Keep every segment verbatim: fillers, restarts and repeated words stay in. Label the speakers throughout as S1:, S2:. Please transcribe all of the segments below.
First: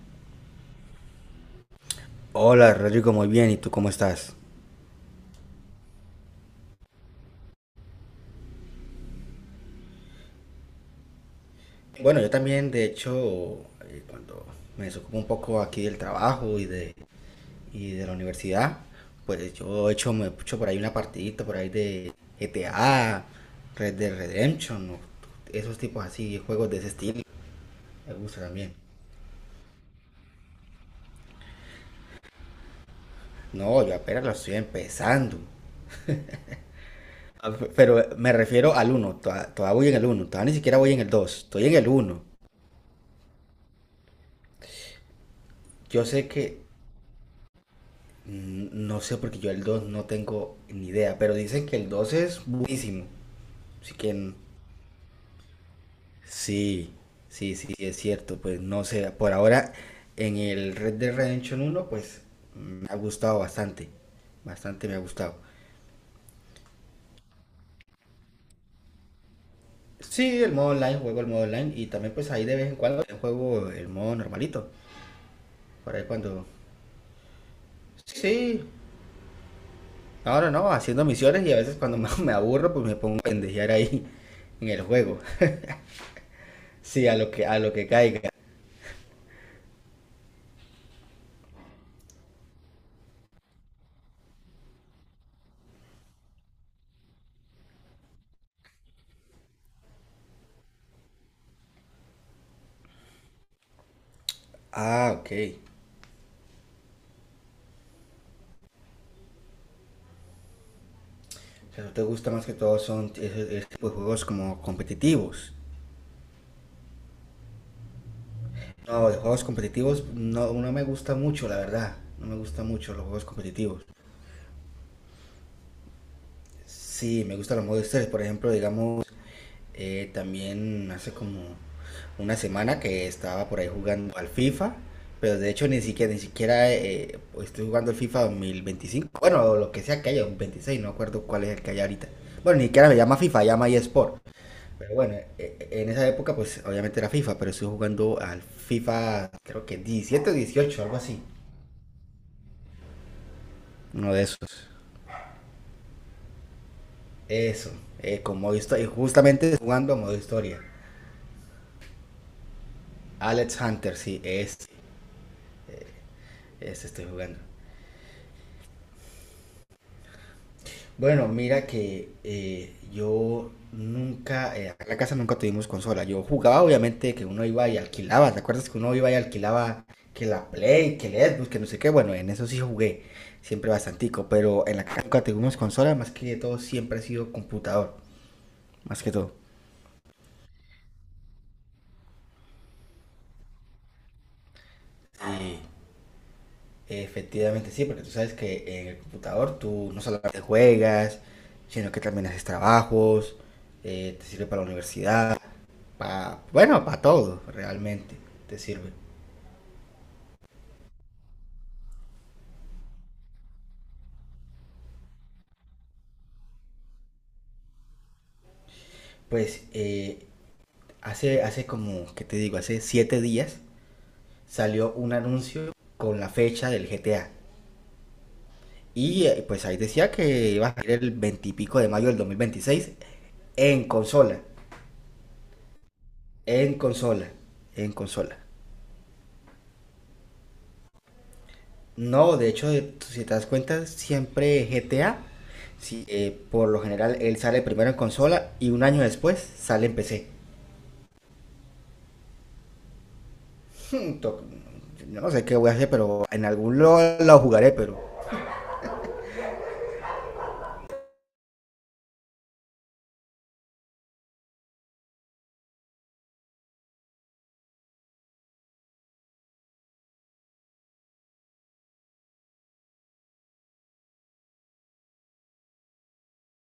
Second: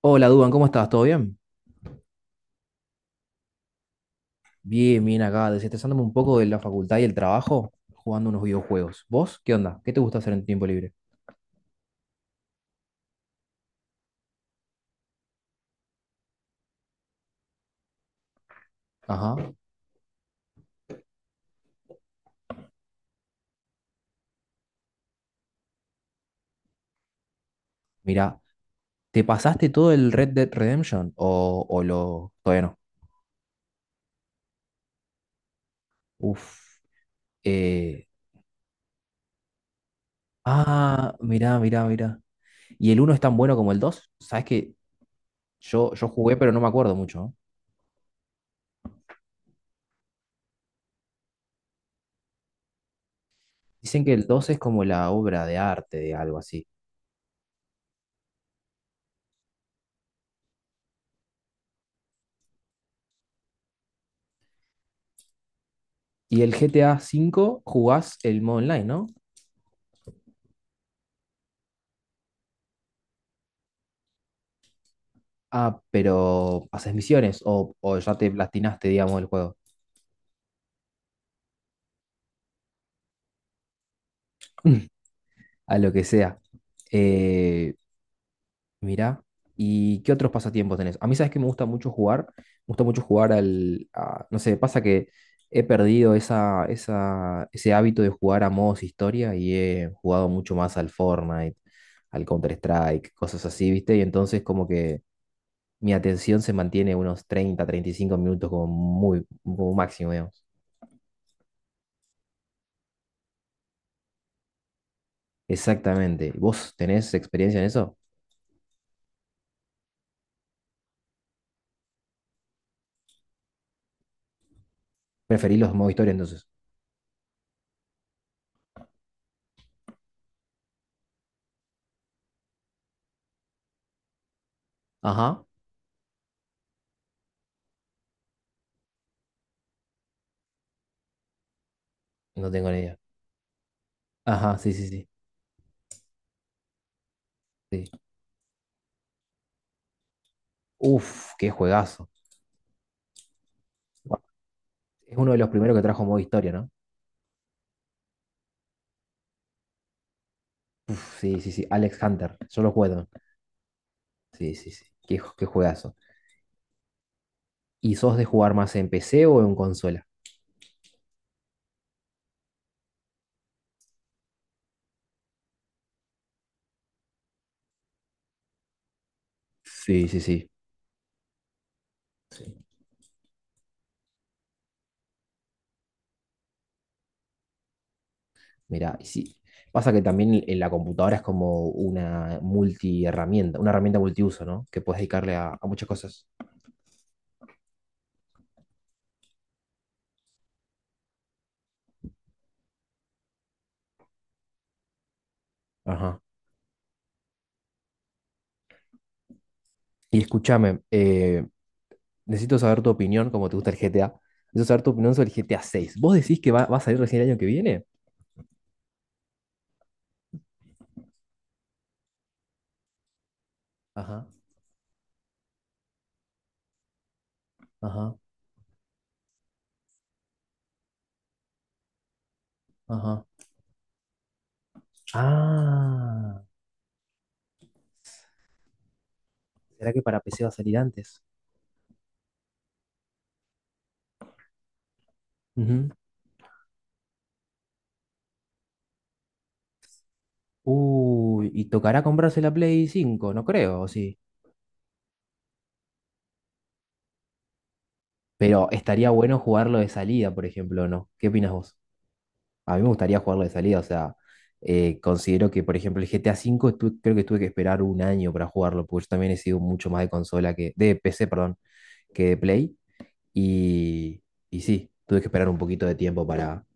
S1: Hola, Duban, ¿cómo estás? ¿Todo bien?
S2: Hola Rodrigo, muy bien. ¿Y tú cómo estás?
S1: Bien, bien acá, desestresándome un poco de la facultad y el trabajo, jugando unos videojuegos. ¿Vos? ¿Qué onda? ¿Qué te gusta hacer en tu tiempo libre?
S2: Bueno, yo también, de hecho, eh, cuando me desocupo un poco aquí del trabajo y de, y de la universidad, pues
S1: Ajá.
S2: yo he hecho, me he hecho por ahí una partidita por ahí de G T A, Red Dead Redemption, o esos tipos así, juegos de ese estilo. Me
S1: Mira,
S2: gusta también.
S1: ¿te pasaste todo el Red Dead Redemption o, o lo... todavía no?
S2: No, yo apenas lo estoy empezando.
S1: Uf.
S2: Ah, pe- Pero
S1: Eh...
S2: me refiero al uno, todavía voy en el uno. Todavía ni siquiera voy en el
S1: Ah,
S2: dos.
S1: mirá,
S2: Estoy en
S1: mirá,
S2: el
S1: mirá.
S2: uno.
S1: ¿Y el uno es tan bueno como el dos? Sabes que yo,
S2: Yo
S1: yo
S2: sé
S1: jugué,
S2: que
S1: pero no me acuerdo mucho, ¿no?
S2: Mm, No sé, porque yo el dos no tengo ni idea, pero dicen que el dos es buenísimo. Así
S1: Dicen
S2: que
S1: que el
S2: n-
S1: dos es como la obra de arte, de algo así.
S2: sí, sí, sí, sí, es cierto. Pues no sé, por ahora en el Red Dead Redemption uno pues me ha gustado bastante. Bastante me ha gustado.
S1: Y el G T A V jugás el modo online, ¿no?
S2: Sí, el modo online, juego el modo online y también pues ahí de vez en cuando juego el modo normalito.
S1: Ah,
S2: Por ahí cuando...
S1: pero haces misiones o, o
S2: Sí,
S1: ya te
S2: sí.
S1: platinaste, digamos, el juego.
S2: Ahora no, no, no, haciendo misiones y a veces cuando me me aburro pues me pongo a pendejear ahí en el juego.
S1: A lo que sea.
S2: Sí, a lo que, a lo
S1: Eh,
S2: que caiga.
S1: mirá. ¿Y qué otros pasatiempos tenés? A mí, sabes que me gusta mucho jugar. Me gusta mucho jugar al. a- no sé, pasa que he perdido esa, esa, ese hábito de jugar a modos historia, y he jugado mucho más al Fortnite, al Counter-Strike, cosas así, ¿viste? Y entonces, como que
S2: Ah, ok.
S1: mi atención se mantiene unos treinta, treinta y cinco minutos como muy, como máximo.
S2: O sea, ¿no te gusta más que todo son ese, ese tipo de juegos como competitivos?
S1: Exactamente. ¿Vos tenés experiencia en eso?
S2: No, de juegos competitivos no, no me gusta mucho, la verdad. No me gusta mucho los juegos competitivos.
S1: Preferís los modo historia entonces.
S2: Sí, me gustan los modos historia. Por ejemplo, digamos, eh, también hace como una semana que estaba por ahí jugando al FIFA, pero
S1: Ajá,
S2: de hecho ni siquiera, ni siquiera eh, pues, estoy jugando el FIFA veinticinco. Bueno, lo que sea que haya, un veintiséis, no acuerdo cuál es el que hay ahorita.
S1: no
S2: Bueno, ni
S1: tengo ni
S2: siquiera me
S1: idea.
S2: llama FIFA, llama eSport.
S1: Ajá, sí, sí,
S2: Pero
S1: sí.
S2: bueno, e- en esa época pues obviamente era FIFA, pero estuve
S1: Sí.
S2: jugando al FIFA creo que diecisiete o dieciocho, algo así.
S1: Uf, qué juegazo.
S2: Uno de
S1: Bueno,
S2: esos.
S1: es uno de los primeros que trajo modo historia, ¿no?
S2: Eso, eh, con modo historia. Y justamente jugando a modo historia.
S1: Uf, sí, sí, sí. Alex Hunter. Yo lo juego también.
S2: Alex Hunter, sí,
S1: Sí,
S2: este,
S1: sí, sí. Qué, ju- qué juegazo.
S2: este estoy jugando.
S1: ¿Y sos de jugar más en P C o en consola?
S2: Bueno, mira que eh, yo nunca, eh, acá en la casa nunca tuvimos consola. Yo jugaba, obviamente, que uno iba y alquilaba. ¿Te acuerdas que uno iba y alquilaba
S1: Sí, sí,
S2: que
S1: sí.
S2: la Play, que el Xbox, que no sé qué? Bueno, en eso sí jugué, siempre bastantico, pero en la casa nunca tuvimos consola, más que todo siempre ha sido computador,
S1: Mira,
S2: más que todo.
S1: sí. Pasa que también en la computadora es como una multiherramienta, una herramienta multiuso, ¿no? Que puedes dedicarle a,
S2: Sí,
S1: a muchas cosas.
S2: efectivamente sí, porque tú sabes que en el computador tú no solamente juegas, sino que también haces trabajos, eh, te sirve para la universidad.
S1: Ajá.
S2: Pa, bueno, para todo, realmente, te sirve.
S1: Y escúchame, eh, necesito saber tu opinión, como te gusta el G T A. Necesito saber tu opinión sobre el G T A seis. ¿Vos decís que va, va a salir recién el año que viene?
S2: Pues eh, hace, hace como, ¿qué te digo? Hace siete días
S1: Ajá,
S2: salió un anuncio con la fecha del G T A.
S1: ajá,
S2: Y eh, pues ahí decía que iba a salir el veintipico de mayo del dos mil veintiséis
S1: ajá.
S2: en consola.
S1: Ah,
S2: En consola. En consola.
S1: ¿será que para P C va a salir antes?
S2: No, de hecho, eh, si te das cuenta, siempre G T A,
S1: Ujú.
S2: si, eh, por lo general, él sale primero en consola y un año después sale en P C.
S1: ¿Uy, y tocará comprarse la Play cinco? No creo, ¿o sí?
S2: No sé qué voy a hacer, pero en algún lo, lo jugaré, pero
S1: Pero estaría bueno jugarlo de salida, por ejemplo, ¿no? ¿Qué opinas vos? A mí me gustaría jugarlo de salida, o sea, eh, considero que, por ejemplo, el G T A cinco, tu- creo que tuve que esperar un año para jugarlo, porque yo también he sido mucho más de consola que, de P C, perdón, que de Play. Y, y sí, tuve que esperar un poquito de tiempo para,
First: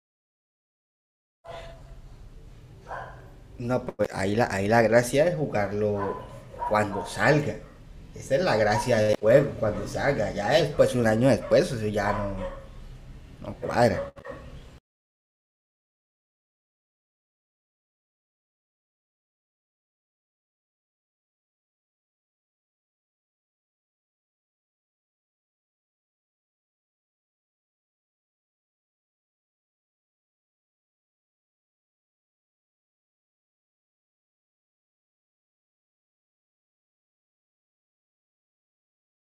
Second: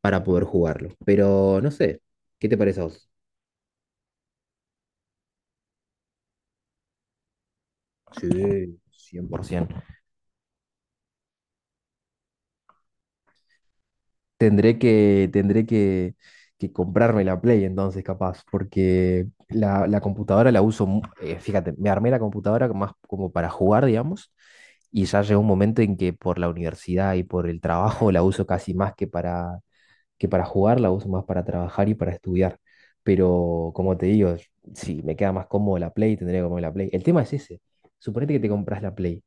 S1: para poder jugarlo. Pero no sé, ¿qué te parece a vos?
S2: no, pues ahí la, ahí la gracia es jugarlo cuando salga. Esa es la
S1: Sí,
S2: gracia del juego,
S1: cien por ciento.
S2: cuando salga. Ya después, un año después, eso ya no, no cuadra.
S1: Tendré que, tendré que, que comprarme la Play entonces, capaz, porque la, la computadora la uso, mu- eh, fíjate, me armé la computadora más como para jugar, digamos, y ya llegó un momento en que por la universidad y por el trabajo la uso casi más que para, que para jugar, la uso más para trabajar y para estudiar. Pero como te digo, si me queda más cómodo la Play, tendría que comer la Play. El tema es ese. Suponete que te compras la Play.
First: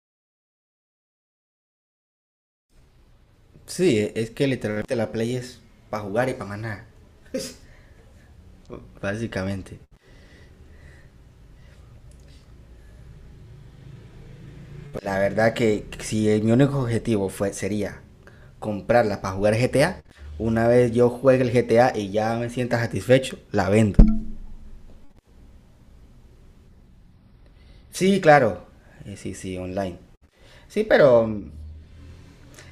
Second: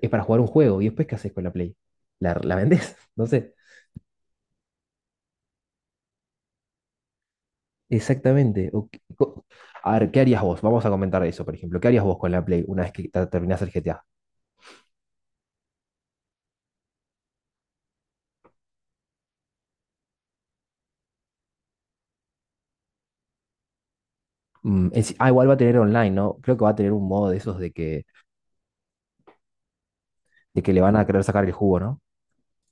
S1: Es para jugar un juego y después, ¿qué haces con la Play? ¿La, la vendés? No sé.
S2: Sí, es que literalmente la Play es para jugar y para más nada,
S1: Exactamente. O qué- co-
S2: básicamente.
S1: A ver, ¿qué harías vos? Vamos a comentar eso, por ejemplo. ¿Qué harías vos con la Play una vez que ta- terminás el G T A?
S2: Pues la verdad que si el- mi único objetivo fue, sería comprarla para jugar G T A, una vez yo juegue el G T A y ya me sienta satisfecho, la vendo.
S1: Mm, en sí- ah, igual va a tener online, ¿no? Creo que va a tener un modo de esos de que,
S2: Sí, claro. Eh, Sí, sí, online.
S1: de que le
S2: Sí,
S1: van a querer
S2: pero
S1: sacar
S2: mm,
S1: el jugo, ¿no?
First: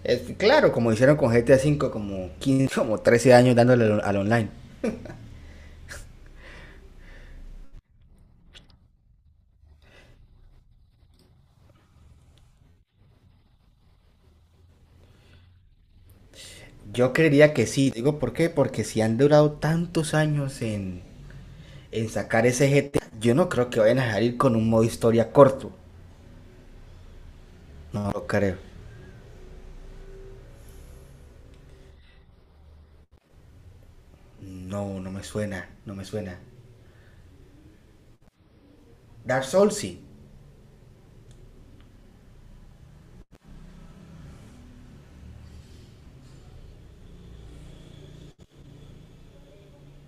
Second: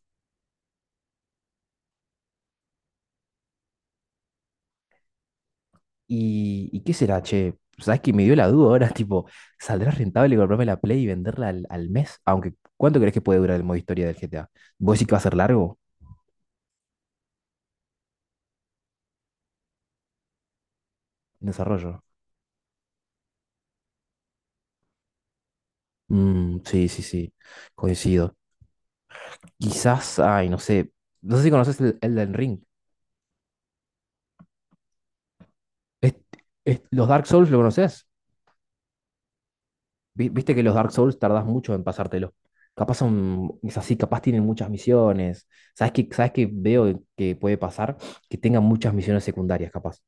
S2: es- claro, como hicieron con G T A V, como quince, como trece años dándole al, al online.
S1: ¿Y, y qué será, che? ¿Sabes que me dio la duda ahora? Tipo, ¿saldrá rentable comprarme la Play y venderla al, al mes? Aunque, ¿cuánto crees que puede durar el modo historia del G T A? ¿Vos decís que va a ser largo?
S2: Yo creería que sí. Digo, ¿por qué? Porque si han durado tantos años en,
S1: En desarrollo.
S2: en sacar ese G T A, yo no creo que vayan a salir con un modo historia corto.
S1: Mm, sí, sí, sí.
S2: No lo
S1: Coincido.
S2: creo.
S1: Quizás, ay, no sé. No sé si conoces el Elden Ring.
S2: No, no me suena, no me
S1: Es-
S2: suena.
S1: es- ¿los Dark Souls lo conoces?
S2: Dark Souls sí.
S1: Vi- Viste que los Dark Souls tardás mucho en pasártelo. Capaz son, es así, capaz tienen muchas misiones. ¿Sabes qué, sabes qué veo que puede pasar? Que tengan muchas misiones secundarias, capaz.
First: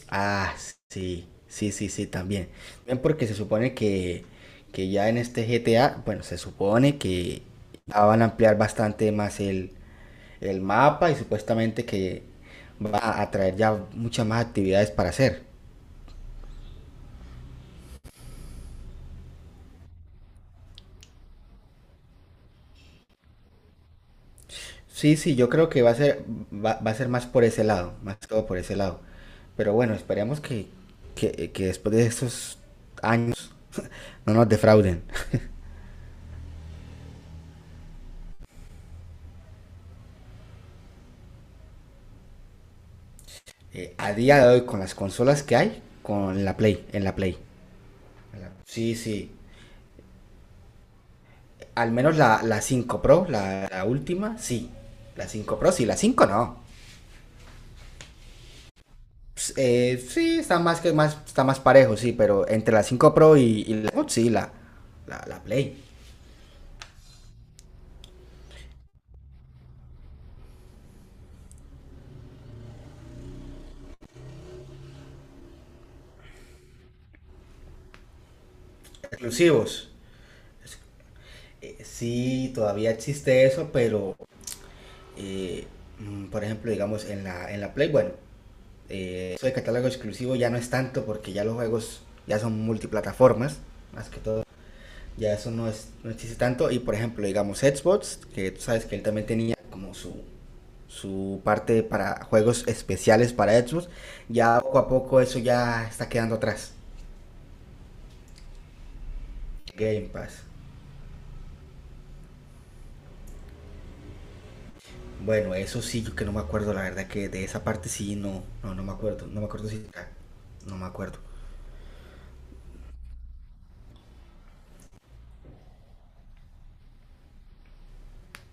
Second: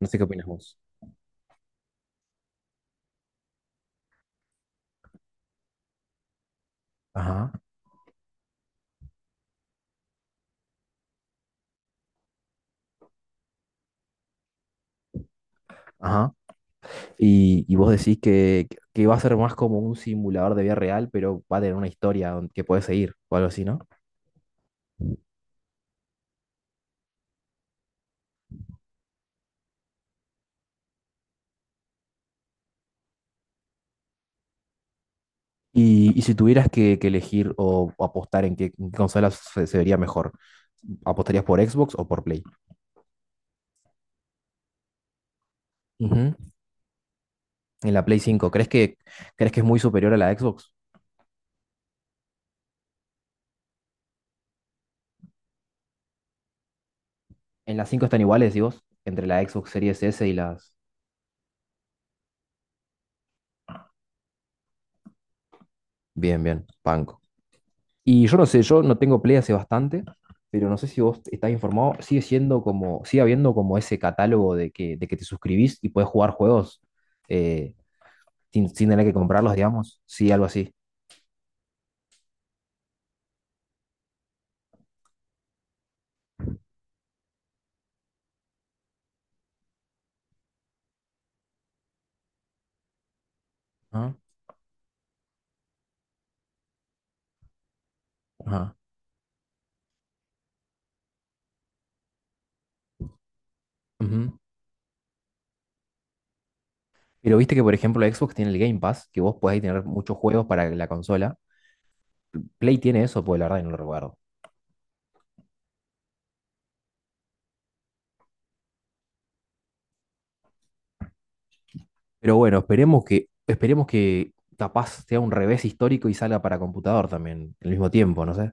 S1: No sé qué opinas
S2: Ah,
S1: vos.
S2: sí, sí, sí, sí, también. También porque se supone que, que ya en este G T A, bueno, se supone que
S1: Ajá,
S2: ya van a ampliar bastante más el, el mapa y supuestamente que va a traer ya muchas más actividades para hacer.
S1: ajá. Y, y vos decís que, que va a ser más como un simulador de vida real, pero va a tener una historia don- que puedes seguir o algo así, ¿no?
S2: Sí, sí, yo creo que va a ser, va, va a ser más por ese lado, más que todo por ese lado. Pero bueno, esperemos que, que, que después de estos años no nos defrauden.
S1: Y, y si tuvieras que, que elegir o, o apostar en qué en qué consola se, se vería mejor, ¿apostarías por Xbox o por Play?
S2: Eh, a día de hoy, con las consolas que hay,
S1: Ujú.
S2: con la Play, en la Play.
S1: En la Play cinco, ¿crees
S2: Sí,
S1: que,
S2: sí.
S1: crees que es muy superior a la Xbox?
S2: Al menos la, la cinco Pro, la, la última, sí. La cinco Pro, sí, la cinco, no.
S1: En las cinco están iguales, ¿y vos? Entre la
S2: Pues,
S1: Xbox
S2: eh,
S1: Series S y
S2: sí, está
S1: las...
S2: más que más, está más parejo, sí, pero entre la cinco Pro y, y la Xbox, sí, la, la, la Play.
S1: Bien, bien, banco. Y yo no sé, yo no tengo Play hace bastante, pero no sé si vos estás informado, sigue siendo como, sigue habiendo como ese catálogo de que, de que te suscribís y puedes jugar juegos, eh, sin, sin tener que comprarlos,
S2: Exclusivos.
S1: digamos. Sí, algo así.
S2: Eh, sí, todavía existe eso, pero eh, mm, por ejemplo, digamos, en la, en la Play, bueno, eh, eso de catálogo exclusivo ya no es tanto porque ya los juegos ya son multiplataformas, más
S1: Ajá.
S2: que todo. Ya eso no, es, no existe tanto. Y por ejemplo, digamos Xbox, que tú
S1: Ajá,
S2: sabes que él también tenía como su, su parte para juegos especiales para Xbox.
S1: ujú.
S2: Ya poco a poco eso ya está quedando atrás.
S1: Pero viste que, por ejemplo, Xbox tiene el Game Pass, que vos podés tener
S2: Game
S1: muchos
S2: Pass.
S1: juegos para la consola. Play tiene eso, pues la verdad que no lo recuerdo.
S2: Bueno, eso sí, yo que no me acuerdo, la verdad que de esa parte sí, no, no, no me acuerdo. No me acuerdo si... No me acuerdo.
S1: Pero bueno, esperemos que, esperemos que capaz sea un revés histórico y salga para computador también, al mismo tiempo, no sé.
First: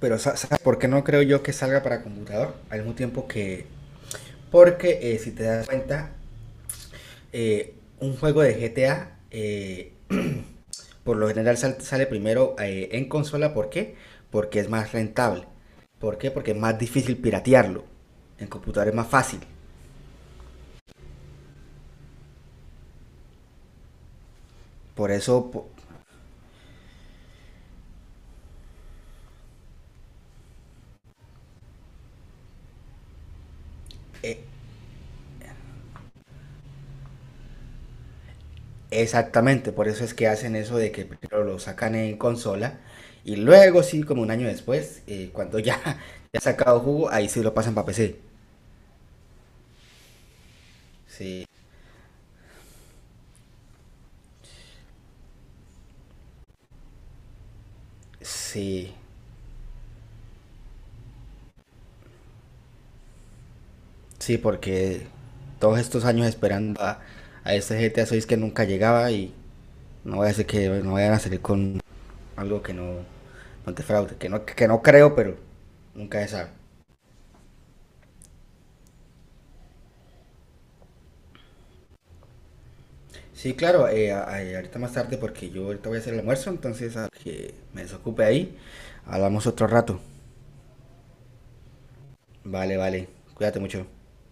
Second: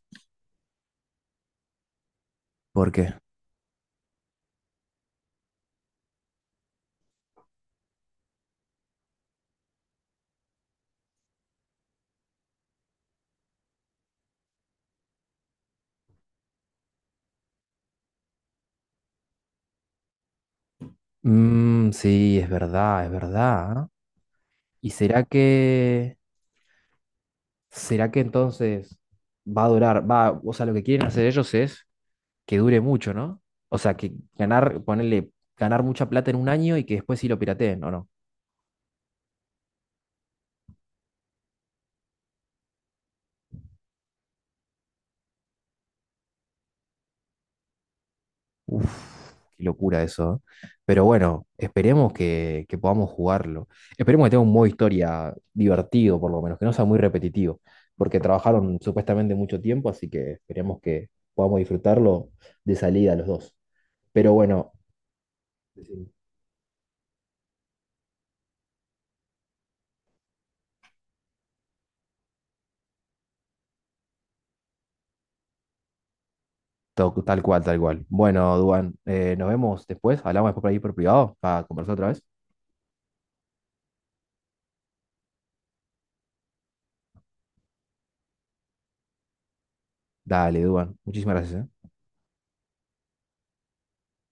S2: Pero sa- ¿sabes por qué no creo yo que salga para computador? Al
S1: ¿Por
S2: mismo
S1: qué?
S2: tiempo que... Porque eh, si te das cuenta, eh, un juego de G T A eh, por lo general sal- sale primero eh, en consola, ¿por qué? Porque es más rentable. ¿Por qué? Porque es más difícil piratearlo. En computador es más fácil.
S1: Mm, sí, es verdad, es verdad, ¿ah? ¿Y
S2: Por
S1: será
S2: eso, po-
S1: que, será que entonces va a durar? Va, o sea, lo que quieren hacer ellos es que dure mucho, ¿no? O sea, que
S2: eh,
S1: ganar, ponerle, ganar mucha plata en un año y que después sí lo pirateen, ¿o no?
S2: exactamente, por eso es que hacen eso de que primero lo sacan en consola y luego sí, como un año después, eh, cuando ya, ya ha sacado jugo, ahí sí lo pasan para P C.
S1: Uf, qué locura eso, ¿eh? Pero
S2: Sí,
S1: bueno, esperemos que, que podamos jugarlo. Esperemos que tenga un modo historia divertido, por lo menos, que no sea muy repetitivo, porque trabajaron
S2: sí,
S1: supuestamente mucho tiempo, así que esperemos que podamos disfrutarlo de salida los dos. Pero
S2: sí,
S1: bueno,
S2: porque todos estos
S1: decime.
S2: años esperando a, a este G T A seis que nunca llegaba y no voy a hacer que no vayan a salir con algo que no, no te fraude, que no, que no creo, pero nunca se sabe.
S1: To- tal cual, tal cual. Bueno, Duan, eh, nos vemos después. Hablamos después por ahí por privado para conversar otra vez.
S2: Sí, claro, eh, a- a- ahorita más tarde porque yo ahorita voy a hacer el almuerzo, entonces a que me desocupe ahí, hablamos otro rato.
S1: Dale, Duan. Muchísimas gracias, ¿eh?
S2: Vale, vale, cuídate mucho.